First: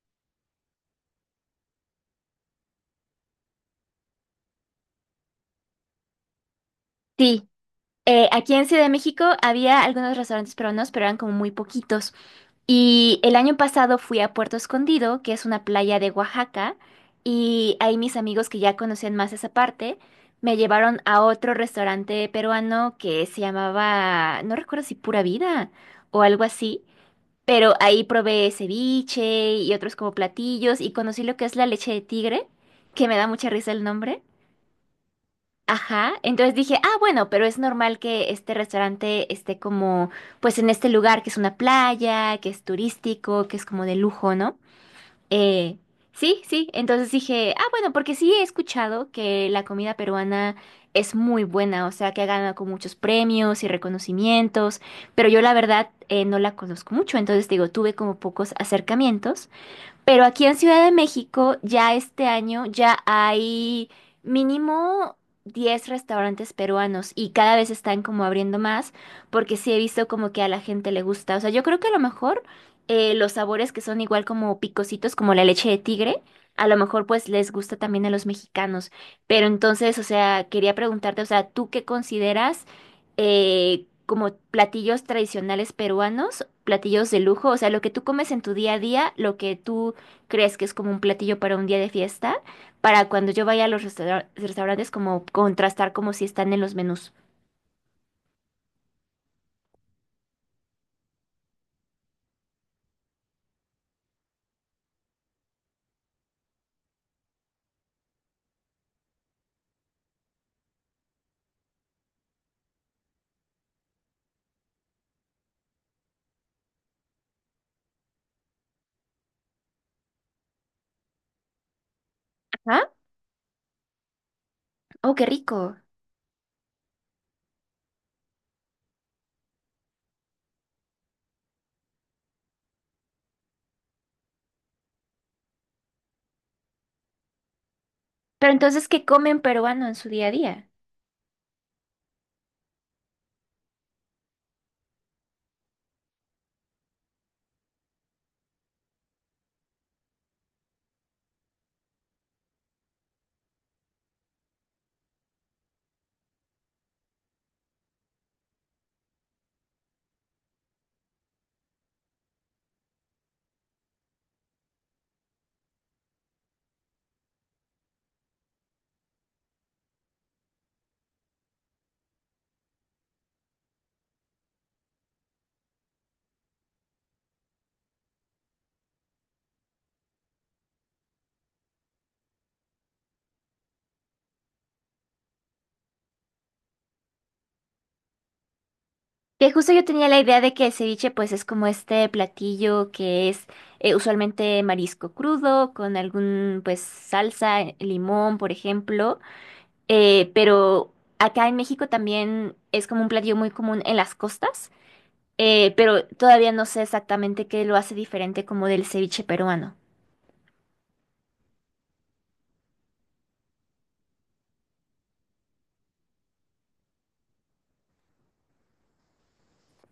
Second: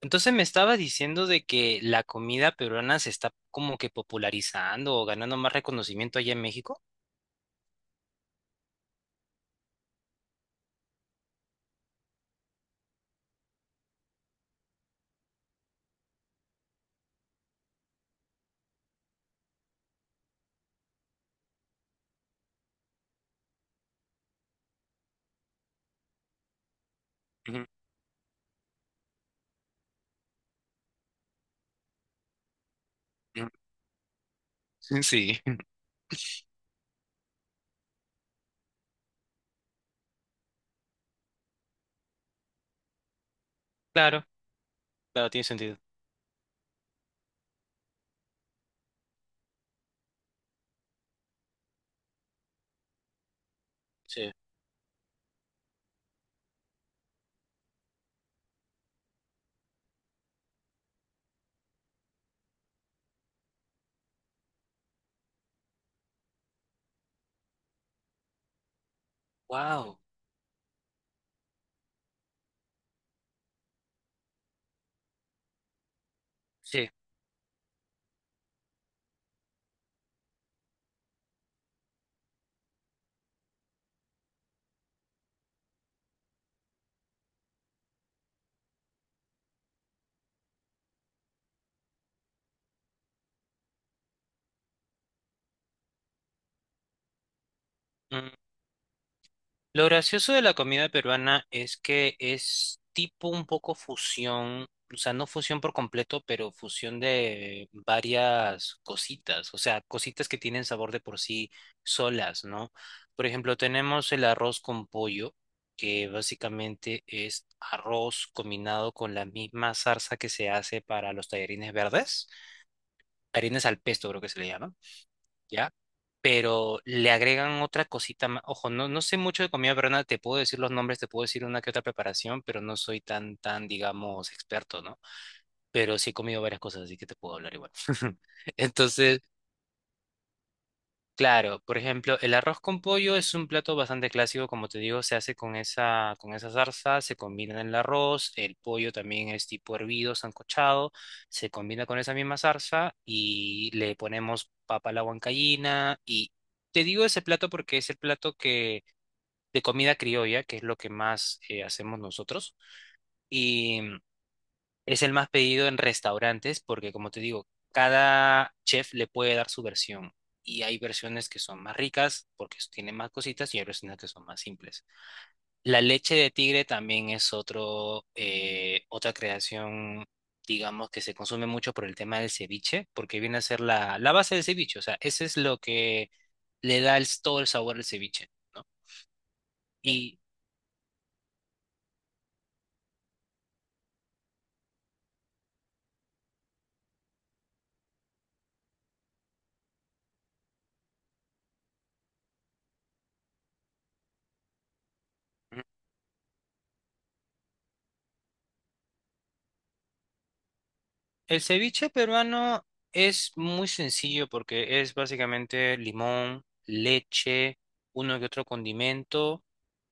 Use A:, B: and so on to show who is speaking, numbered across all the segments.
A: Entonces me estaba diciendo de que la comida peruana se está como que popularizando o ganando más reconocimiento allá en México.
B: Sí, aquí en Ciudad de México había algunos restaurantes peruanos, pero eran como muy poquitos. Y el año pasado fui a Puerto Escondido, que es una playa de Oaxaca, y ahí mis amigos que ya conocían más esa parte me llevaron a otro restaurante peruano que se llamaba, no recuerdo si Pura Vida o algo así,
A: Ujú,
B: pero ahí probé ceviche y otros como platillos y conocí lo que es la leche de tigre, que me da mucha risa el nombre.
A: ujú. Sí.
B: Ajá, entonces dije, ah, bueno, pero es normal que este restaurante esté como, pues en este lugar que es una playa, que es turístico, que es como de
A: Claro,
B: lujo, ¿no?
A: claro, tiene
B: Eh,
A: sentido.
B: sí, sí, entonces dije, ah, bueno, porque sí he escuchado que la comida peruana es muy buena, o sea, que ha ganado con muchos premios y
A: Sí.
B: reconocimientos, pero yo la verdad no la conozco mucho, entonces digo, tuve como pocos acercamientos. Pero aquí en Ciudad de México ya este año ya hay mínimo 10 restaurantes peruanos y cada vez están como abriendo más porque sí he
A: Wow.
B: visto como que a la gente le gusta. O sea, yo creo que a lo mejor los sabores que son igual como picositos, como la leche de tigre, a lo
A: Sí.
B: mejor pues les gusta también a los mexicanos. Pero entonces, o sea, quería preguntarte, o sea, ¿tú qué consideras como platillos tradicionales peruanos platillos de lujo? O sea, lo que tú comes en tu día a día, lo que tú crees que es como un platillo para un día de fiesta, para cuando yo vaya a los restaurantes como contrastar como si están en los menús.
A: Lo gracioso de la comida peruana es que es tipo un poco fusión, o sea, no fusión por completo, pero fusión de varias cositas, o sea, cositas que tienen sabor de por sí solas, ¿no? Por ejemplo, tenemos el arroz con pollo, que básicamente es arroz combinado con la misma salsa que se hace para los tallarines verdes,
B: Ajá.
A: tallarines al pesto creo que se le llama.
B: Oh, qué
A: ¿Ya?
B: rico.
A: Pero le agregan otra cosita más. Ojo, no sé mucho de comida peruana, te puedo decir los nombres, te puedo decir una que otra preparación, pero no soy tan, digamos, experto, ¿no? Pero sí he comido varias cosas, así que te puedo hablar igual.
B: Pero entonces, ¿qué
A: Entonces,
B: comen peruano en su día a día?
A: claro, por ejemplo, el arroz con pollo es un plato bastante clásico, como te digo, se hace con esa salsa, se combina en el arroz, el pollo también es tipo hervido, sancochado, se combina con esa misma salsa y le ponemos papa a la huancaína y te digo ese plato porque es el plato que de comida criolla, que es lo que más hacemos nosotros. Es el más pedido en restaurantes porque, como te digo, cada chef le puede dar su versión. Y hay versiones que son más ricas porque tienen más cositas y hay versiones que son más simples. La leche de tigre también es otro, otra creación, digamos, que se consume mucho por el tema del ceviche, porque viene a ser la base del ceviche. O sea, ese es lo que le da el todo el sabor al ceviche, ¿no?
B: Que justo yo tenía la
A: Sí.
B: idea de que el ceviche pues es como este platillo que es usualmente marisco crudo con algún pues salsa, limón, por ejemplo. Pero acá en México también es como un platillo muy común en las costas.
A: Y
B: Pero todavía no sé exactamente qué lo hace diferente como del ceviche peruano.
A: el ceviche peruano es muy sencillo porque es básicamente limón, leche, uno que otro condimento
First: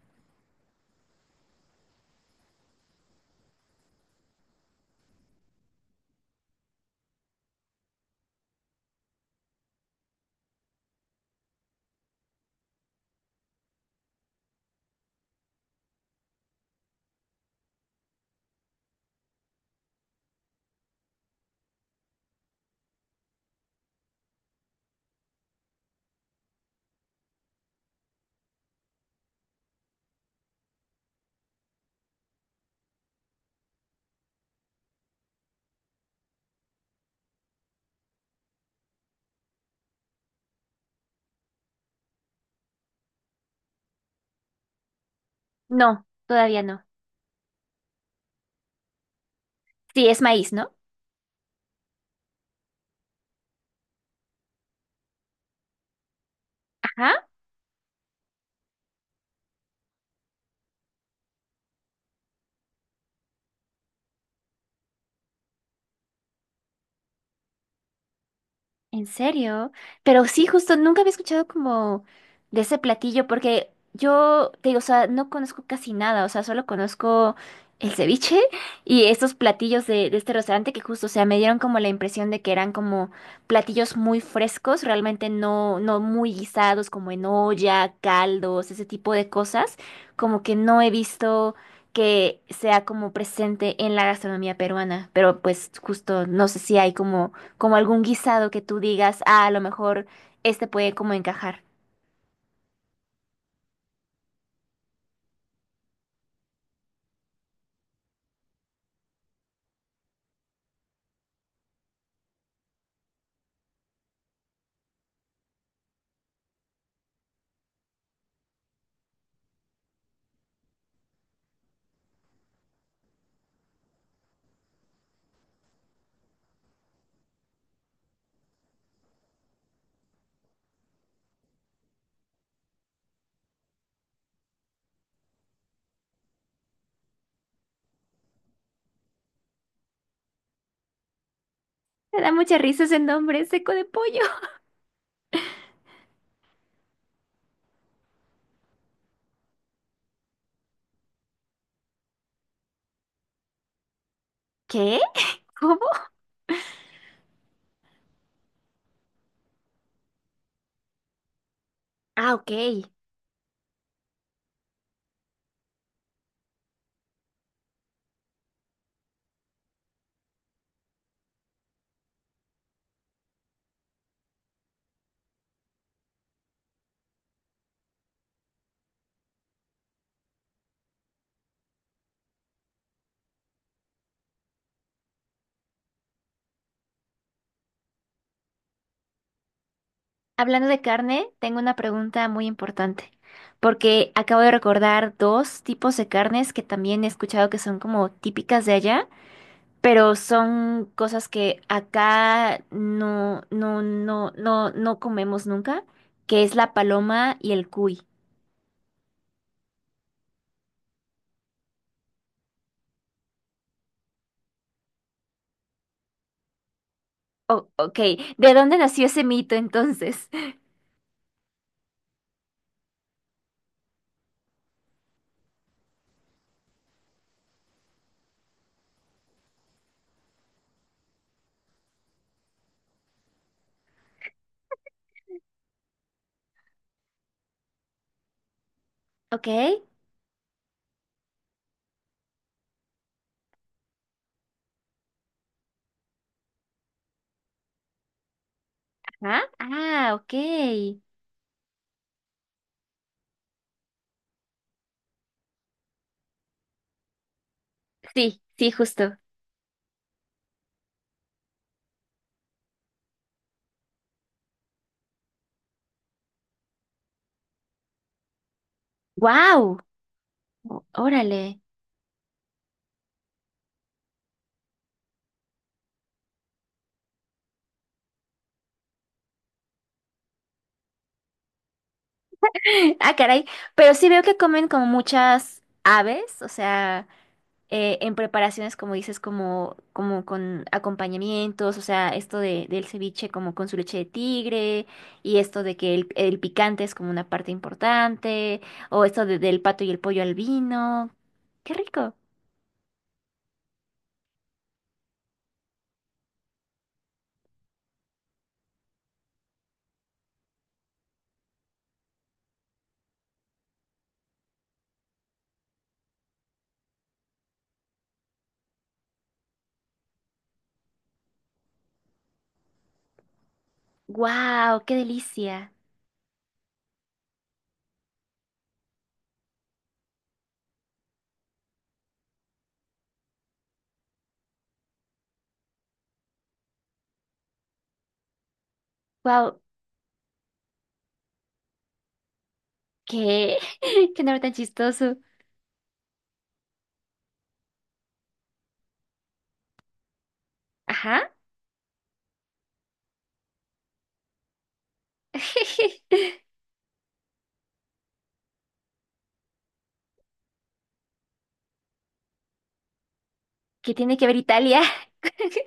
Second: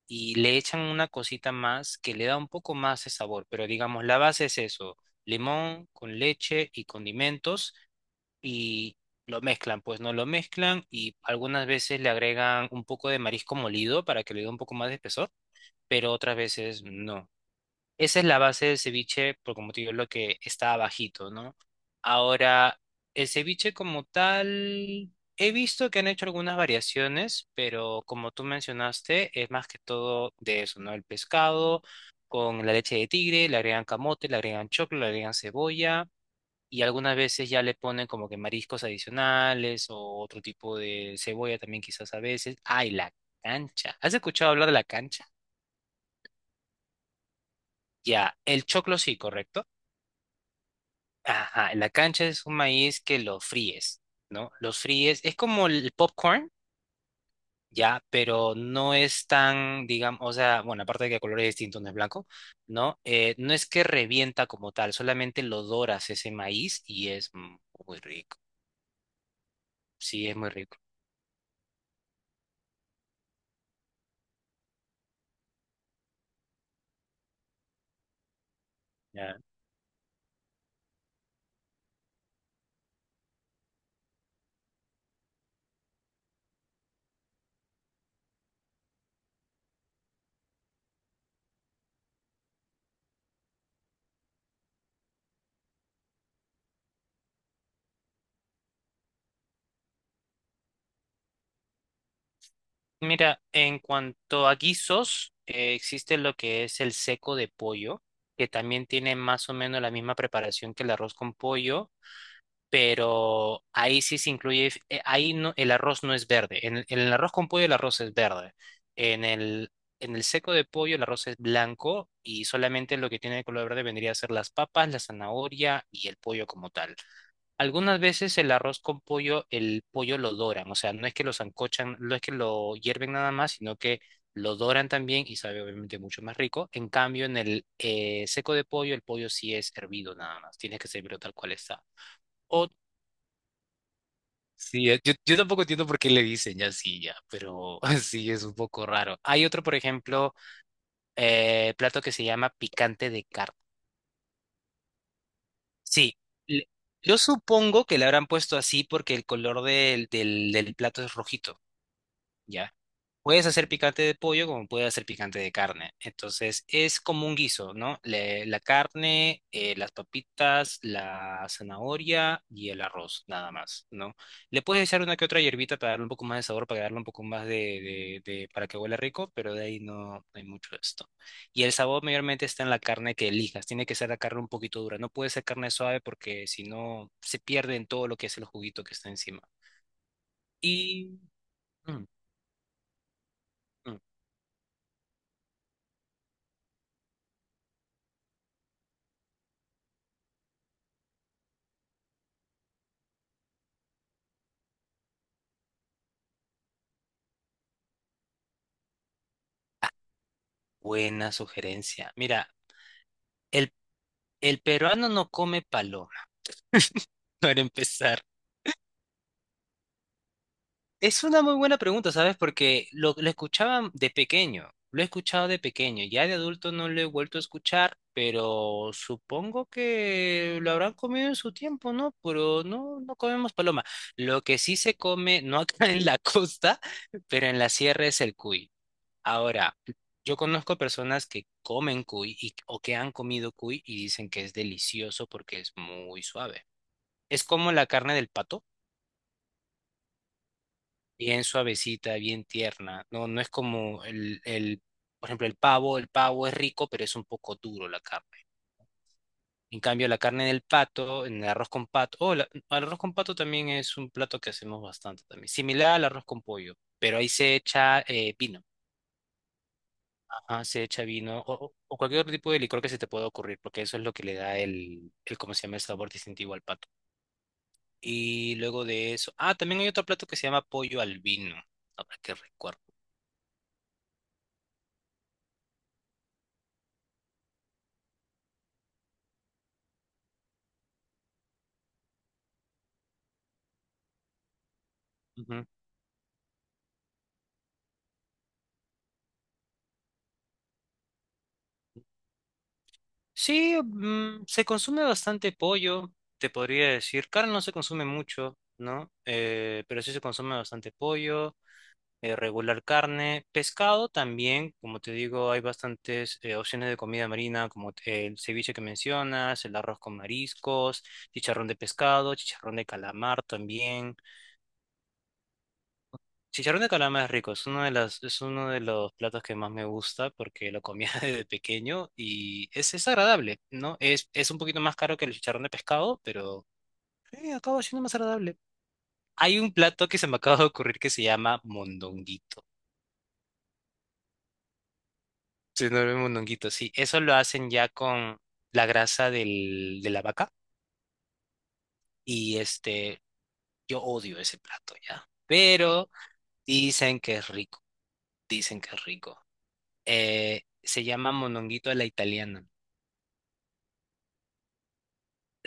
A: y le echan una cosita más que le da un poco más de sabor, pero digamos, la base es eso, limón con leche y condimentos y lo mezclan, pues no lo mezclan y algunas veces le agregan un poco de marisco molido para que le dé un poco más de espesor, pero otras veces no. Esa es la base del ceviche, por como te digo, lo que está abajito, ¿no? Ahora, el ceviche como tal, he visto que han hecho algunas variaciones, pero como tú mencionaste, es más que todo de eso, ¿no? El pescado con la leche de tigre, le agregan camote, le agregan choclo, le agregan cebolla y algunas veces ya le ponen como que mariscos adicionales o otro tipo de cebolla también quizás a veces. ¡Ay, la cancha! ¿Has escuchado hablar de la cancha?
B: No, todavía no.
A: Ya, el choclo sí, ¿correcto?
B: Sí, es maíz, ¿no?
A: Ajá, la cancha es un maíz que lo fríes, ¿no? Los fríes, es como el popcorn,
B: Ajá.
A: ya, pero no es tan, digamos, o sea, bueno, aparte de que el color es distinto, no es blanco, ¿no? No es que revienta como tal, solamente lo doras ese maíz y es muy rico.
B: ¿En serio? Pero
A: Sí, es
B: sí,
A: muy
B: justo
A: rico.
B: nunca había escuchado como de ese platillo, porque yo te digo, o sea, no conozco casi nada, o sea, solo conozco el ceviche y estos
A: Ya.
B: platillos de este restaurante que justo, o sea, me dieron como la impresión de que eran como platillos muy frescos, realmente no, no muy guisados, como en olla, caldos, ese tipo de cosas, como que no he visto que sea como presente en la gastronomía peruana, pero pues justo no sé si hay como como algún guisado que tú digas, ah, a lo mejor este puede como encajar.
A: Mira, en cuanto a guisos, existe lo que es el seco de pollo, que también tiene más o menos la misma preparación que el arroz con pollo pero ahí sí se incluye, ahí no, el arroz no es verde, en el arroz con pollo el arroz es verde, en el, en el seco de pollo el arroz es blanco y solamente lo que tiene de color verde vendría a ser las papas, la zanahoria y el pollo como tal. Algunas veces el arroz con pollo, el pollo lo doran, o sea, no es que lo sancochan, no es que lo hierven nada más, sino que lo doran también y sabe obviamente mucho más rico. En cambio, en el seco de pollo, el pollo sí es hervido nada más, tiene que servirlo tal cual está.
B: Me da mucha
A: O
B: risa ese nombre, seco de pollo.
A: Sí, yo tampoco entiendo por qué le dicen ya así, ya, pero sí es un poco raro. Hay otro, por ejemplo, plato que se llama picante de carne.
B: ¿Qué? ¿Cómo?
A: Sí, le- yo supongo que le habrán puesto así porque el color del plato es rojito.
B: Ah, ok.
A: ¿Ya? Puedes hacer picante de pollo como puedes hacer picante de carne. Entonces es como un guiso, ¿no? La carne, las papitas, la zanahoria y el arroz, nada más, ¿no? Le puedes echar una que otra hierbita para darle un poco más de sabor, para darle un poco más para que huela rico, pero de ahí no, no hay mucho de esto. Y el sabor mayormente está en la carne que elijas. Tiene que ser la carne un poquito dura. No puede ser carne suave porque si no se pierde en todo lo que es el juguito que está encima.
B: Hablando de
A: Y...
B: carne, tengo una pregunta muy importante,
A: mm,
B: porque acabo de recordar dos tipos de carnes que también he escuchado que son como típicas de allá, pero son cosas que acá no, no, no, no, no comemos nunca, que es la paloma y el cuy.
A: buena sugerencia. Mira, el, el peruano no come paloma, para
B: Oh, ok,
A: empezar.
B: ¿de dónde nació ese mito entonces?
A: Es una muy buena pregunta, ¿sabes? Porque lo escuchaba de pequeño, lo he escuchado de pequeño, ya de adulto no lo he vuelto a escuchar, pero supongo que lo habrán comido en su tiempo, ¿no? Pero no, no comemos paloma. Lo que sí se come, no acá en la costa, pero en la sierra es el cuy.
B: Ok.
A: Ahora, yo conozco personas que comen o que han comido cuy y dicen que es delicioso porque es muy suave. Es como la carne del pato,
B: ¿Ah? Ah, ok.
A: bien suavecita, bien tierna. No, no es como por ejemplo, el pavo. El pavo es rico, pero es un poco duro la carne.
B: Sí, sí, justo.
A: En cambio, la carne del pato, en el arroz con pato, oh, el arroz con pato también es un plato que hacemos bastante también. Similar al arroz con pollo, pero ahí se echa vino.
B: ¡Wow!
A: Ah, se echa vino
B: Órale.
A: o cualquier otro tipo de licor que se te pueda ocurrir, porque eso es lo que le da el ¿cómo se llama? El sabor distintivo al pato. Y luego de eso, ah, también hay otro plato que se llama pollo al vino, ahora que recuerdo.
B: Ah, caray. Pero sí veo que comen como muchas aves, o sea, en preparaciones, como dices, como, como con acompañamientos, o sea, esto de, del ceviche como con su leche de tigre, y esto
A: Ujú.
B: de que el picante es como una parte importante, o esto del pato y el pollo al vino. ¡Qué rico!
A: Sí, mm, se consume bastante pollo, te podría decir. Carne no se consume mucho, ¿no? Pero sí se consume bastante pollo. Regular carne, pescado también, como te digo, hay bastantes opciones de comida marina, como el ceviche que mencionas, el arroz con mariscos, chicharrón de pescado, chicharrón de calamar también.
B: ¡Wow! ¡Qué delicia!
A: Chicharrón de calamar es rico, es uno de los platos que más me gusta porque lo comía desde pequeño y es agradable, ¿no? Es un poquito más caro que el chicharrón de pescado, pero acaba siendo más agradable. Hay
B: ¡Wow!
A: un plato que se me acaba de ocurrir que se llama mondonguito.
B: ¿Qué? ¡Qué nombre tan chistoso!
A: Se duerme mondonguito, sí. Eso lo hacen ya con la grasa de la vaca.
B: Ajá.
A: Y este, yo odio ese plato ya. Pero dicen que es rico. Dicen que es rico. Se llama mondonguito a la italiana.
B: ¿Qué tiene que ver Italia?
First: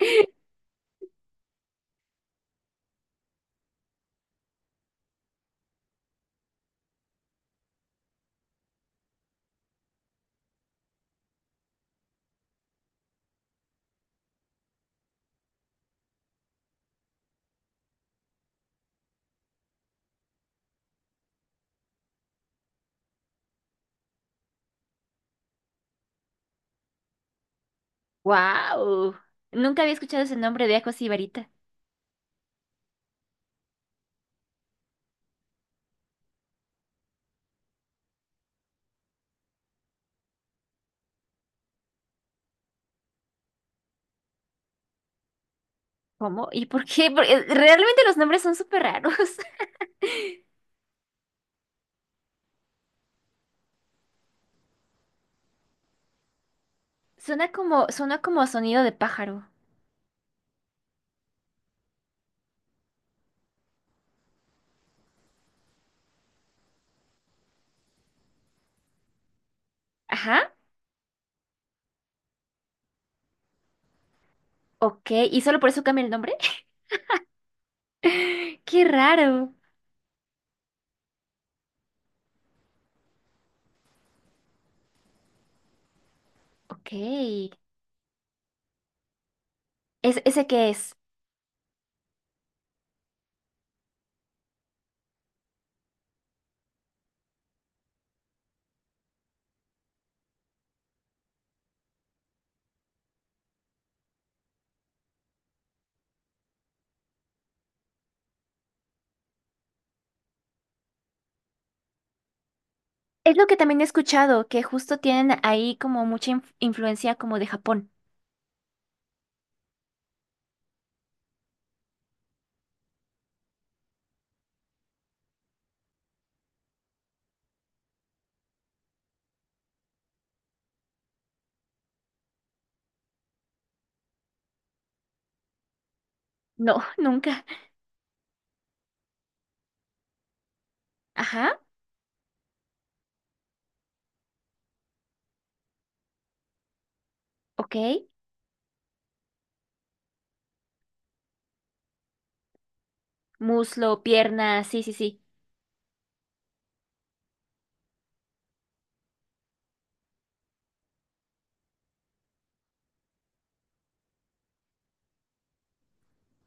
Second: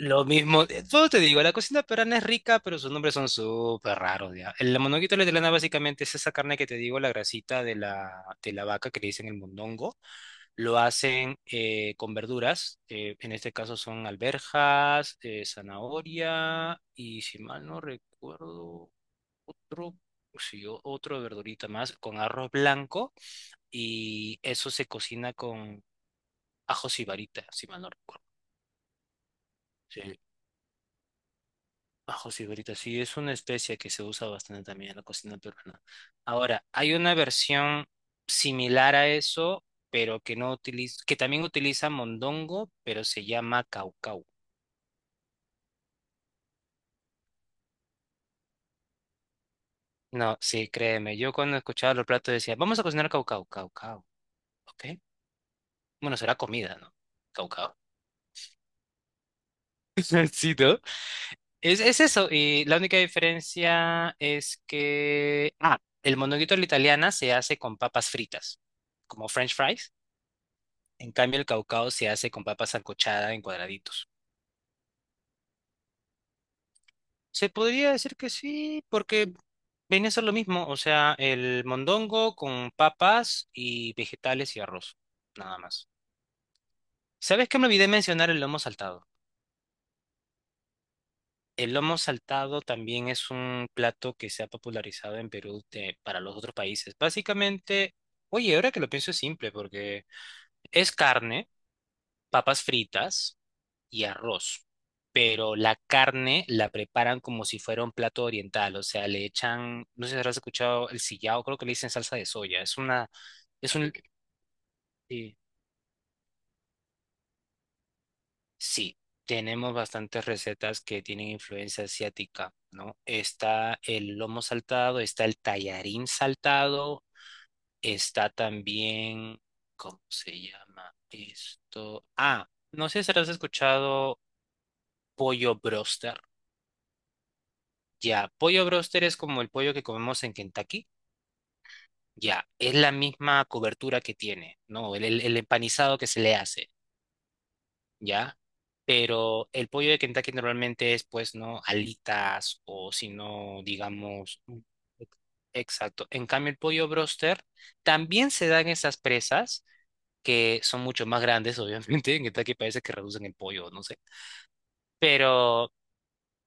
A: Lo mismo, todo te digo, la cocina peruana es rica, pero sus nombres son súper raros, ya. El monoguito a la italiana básicamente es esa carne que te digo, la grasita de la vaca que le dicen el mondongo. Lo hacen con verduras, en este caso son alberjas, zanahoria y si mal no recuerdo, otro, sí, otro verdurita más con arroz blanco y eso se cocina con ajo sibarita, si mal no recuerdo.
B: Wow. Nunca había
A: Sí.
B: escuchado ese nombre de Ajo Sibarita.
A: Ajo cigarrita, sí, es una especia que se usa bastante también en la cocina peruana. Ahora, hay una versión similar a eso, pero que no utiliza, que también utiliza mondongo, pero se llama caucau.
B: ¿Cómo? ¿Y por qué? Porque realmente los nombres son súper raros.
A: No, sí, créeme, yo cuando escuchaba los platos decía, vamos a cocinar caucau, caucau, ¿ok? Bueno, será comida, ¿no? Caucau.
B: Suena como sonido de pájaro.
A: Sí, ¿no? Es eso, y la única diferencia es que, ah, el mondonguito a la italiana se hace con papas fritas, como French fries.
B: Ajá.
A: En cambio, el caucao se hace con papa sancochada en cuadraditos.
B: Ok. ¿Y solo por eso cambia el nombre?
A: Se podría decir que sí,
B: Qué
A: porque
B: raro.
A: viene a ser lo mismo, o sea, el mondongo con papas y vegetales y arroz, nada más.
B: Ok.
A: ¿Sabes qué me olvidé mencionar el lomo saltado?
B: ¿Es, ese qué es?
A: El lomo saltado también es un plato que se ha popularizado en Perú para los otros países. Básicamente, oye, ahora que lo pienso es simple, porque es carne, papas fritas y arroz. Pero la carne la preparan como si fuera un plato oriental, o sea, le echan, no sé si habrás escuchado el sillao, creo que le dicen salsa de soya. Es una,
B: Es lo que
A: es
B: también he
A: un,
B: escuchado, que justo
A: eh,
B: tienen ahí como mucha influencia como de Japón.
A: sí, tenemos bastantes recetas que tienen influencia asiática, ¿no? Está el lomo saltado, está el tallarín saltado, está también, ¿cómo se llama esto? Ah, no sé si habrás escuchado pollo broster.
B: No, nunca.
A: Ya, pollo broster es como el pollo que comemos en Kentucky.
B: Ajá.
A: Ya, es la misma cobertura que tiene, ¿no? El empanizado que se le hace,
B: Ok.
A: ¿ya? Pero el pollo de Kentucky normalmente es, pues, ¿no? Alitas o si no,
B: Muslo,
A: digamos... mm,
B: pierna, sí, sí,
A: ex-
B: sí.
A: Exacto. En cambio, el pollo broster también se dan esas presas que son mucho más grandes, obviamente. En Kentucky parece que reducen el pollo, no sé. Pero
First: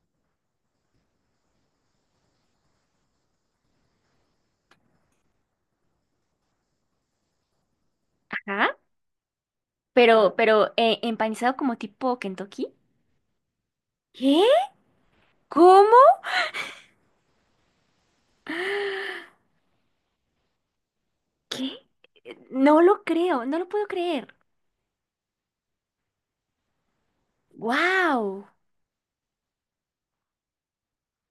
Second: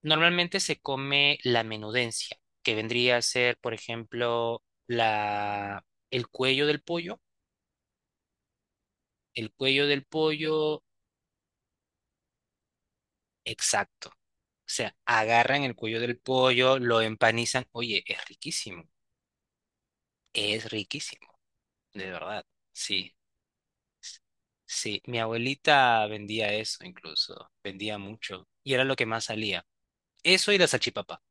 A: normalmente se come la menudencia, que vendría a ser, por ejemplo, el cuello del pollo.
B: ¿Ah?
A: El cuello del
B: Pero,
A: pollo,
B: empanizado como tipo Kentucky.
A: exacto.
B: ¿Qué?
A: O sea, agarran el
B: ¿Cómo?
A: cuello del pollo, lo empanizan. Oye, es riquísimo,
B: ¿Qué?
A: de verdad.
B: No lo
A: Sí,
B: creo, no lo puedo creer.
A: sí. Mi abuelita vendía eso incluso, vendía
B: ¡Wow!
A: mucho. Y era lo que más salía. Eso y la salchipapa.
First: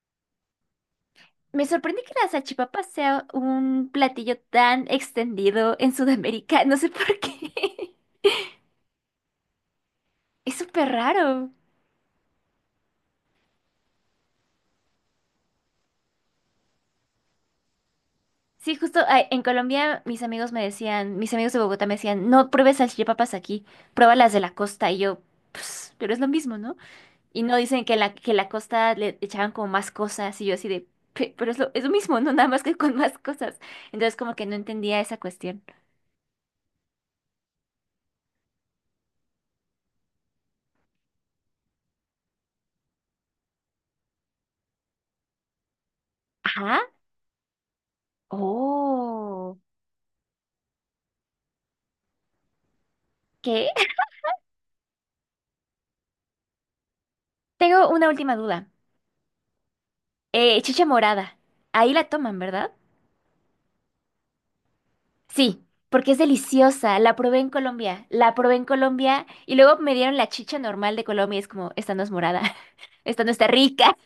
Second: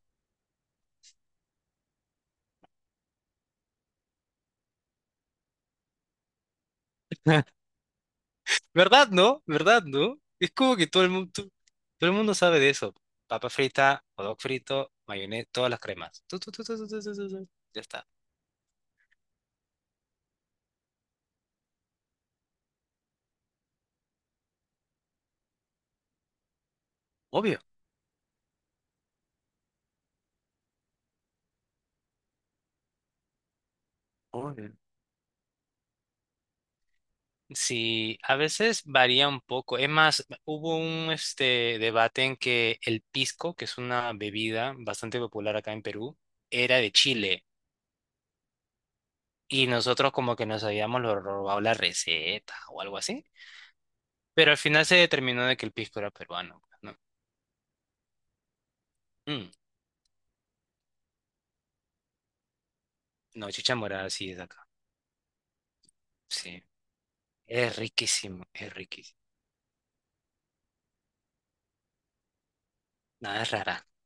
B: Me sorprende que la salchipapa sea un platillo tan extendido en Sudamérica. No sé por qué.
A: ¿Verdad, no? ¿Verdad, no? Es
B: Es
A: como
B: súper
A: que
B: raro.
A: todo el mundo sabe de eso. Papa frita, hot dog frito, mayonesa, todas las cremas. Tu, tu, tu, tu, tu, tu, tu, tu, tu. Ya está.
B: Sí, justo ah, en Colombia mis amigos me decían, mis amigos de Bogotá me decían, no pruebes salchipapas aquí, pruébalas de la costa. Y yo, pues, pero es lo mismo, ¿no? Y no
A: Obvio.
B: dicen que la costa le echaban como más cosas y yo así de, pero es lo mismo, no nada más que con más cosas". Entonces como que no
A: Obvio.
B: entendía esa cuestión.
A: Sí, a veces varía un poco. Es más, hubo un este debate en que el pisco, que es una bebida bastante popular acá en Perú, era
B: Ajá.
A: de Chile
B: Oh.
A: y nosotros como que nos habíamos lo robado la receta o algo así.
B: ¿Qué?
A: Pero al final se determinó de que el pisco era peruano, ¿no?
B: Tengo una última duda.
A: Mm,
B: Chicha morada. Ahí la toman, ¿verdad?
A: no, chicha morada sí es de acá.
B: Sí, porque es
A: Sí,
B: deliciosa. La probé en
A: es
B: Colombia. La
A: riquísimo,
B: probé en
A: es riquísimo.
B: Colombia y luego me dieron la chicha normal de Colombia y es como, esta no es morada. Esta no
A: Nada,
B: está
A: es rara.
B: rica.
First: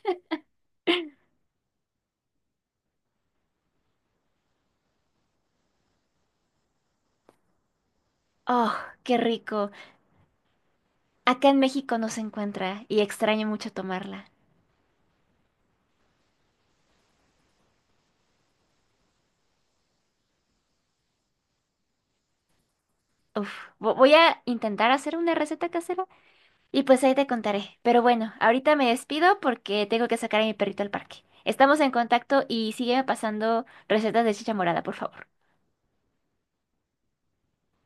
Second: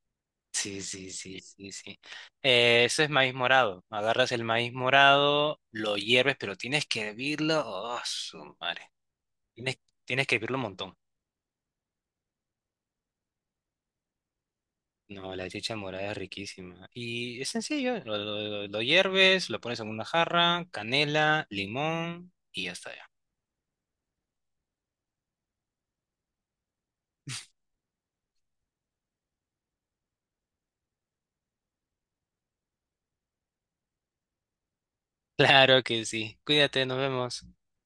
A: Sí, sí, sí, sí, sí. Eso es maíz morado. Agarras el maíz morado, lo hierves, pero tienes que hervirlo. Oh, su
B: Oh,
A: madre.
B: qué rico.
A: Tienes, Tienes que hervirlo un montón.
B: Acá en México no se encuentra y extraño mucho tomarla.
A: No, la chicha morada es riquísima. Y es sencillo, lo hierves, lo pones en una jarra, canela, limón y ya está ya.
B: Uf, voy a intentar hacer una receta casera y pues ahí te contaré. Pero bueno, ahorita me despido porque tengo que sacar a mi perrito al parque. Estamos en contacto y sígueme pasando recetas de chicha morada, por favor.
A: Claro que sí. Cuídate, nos vemos.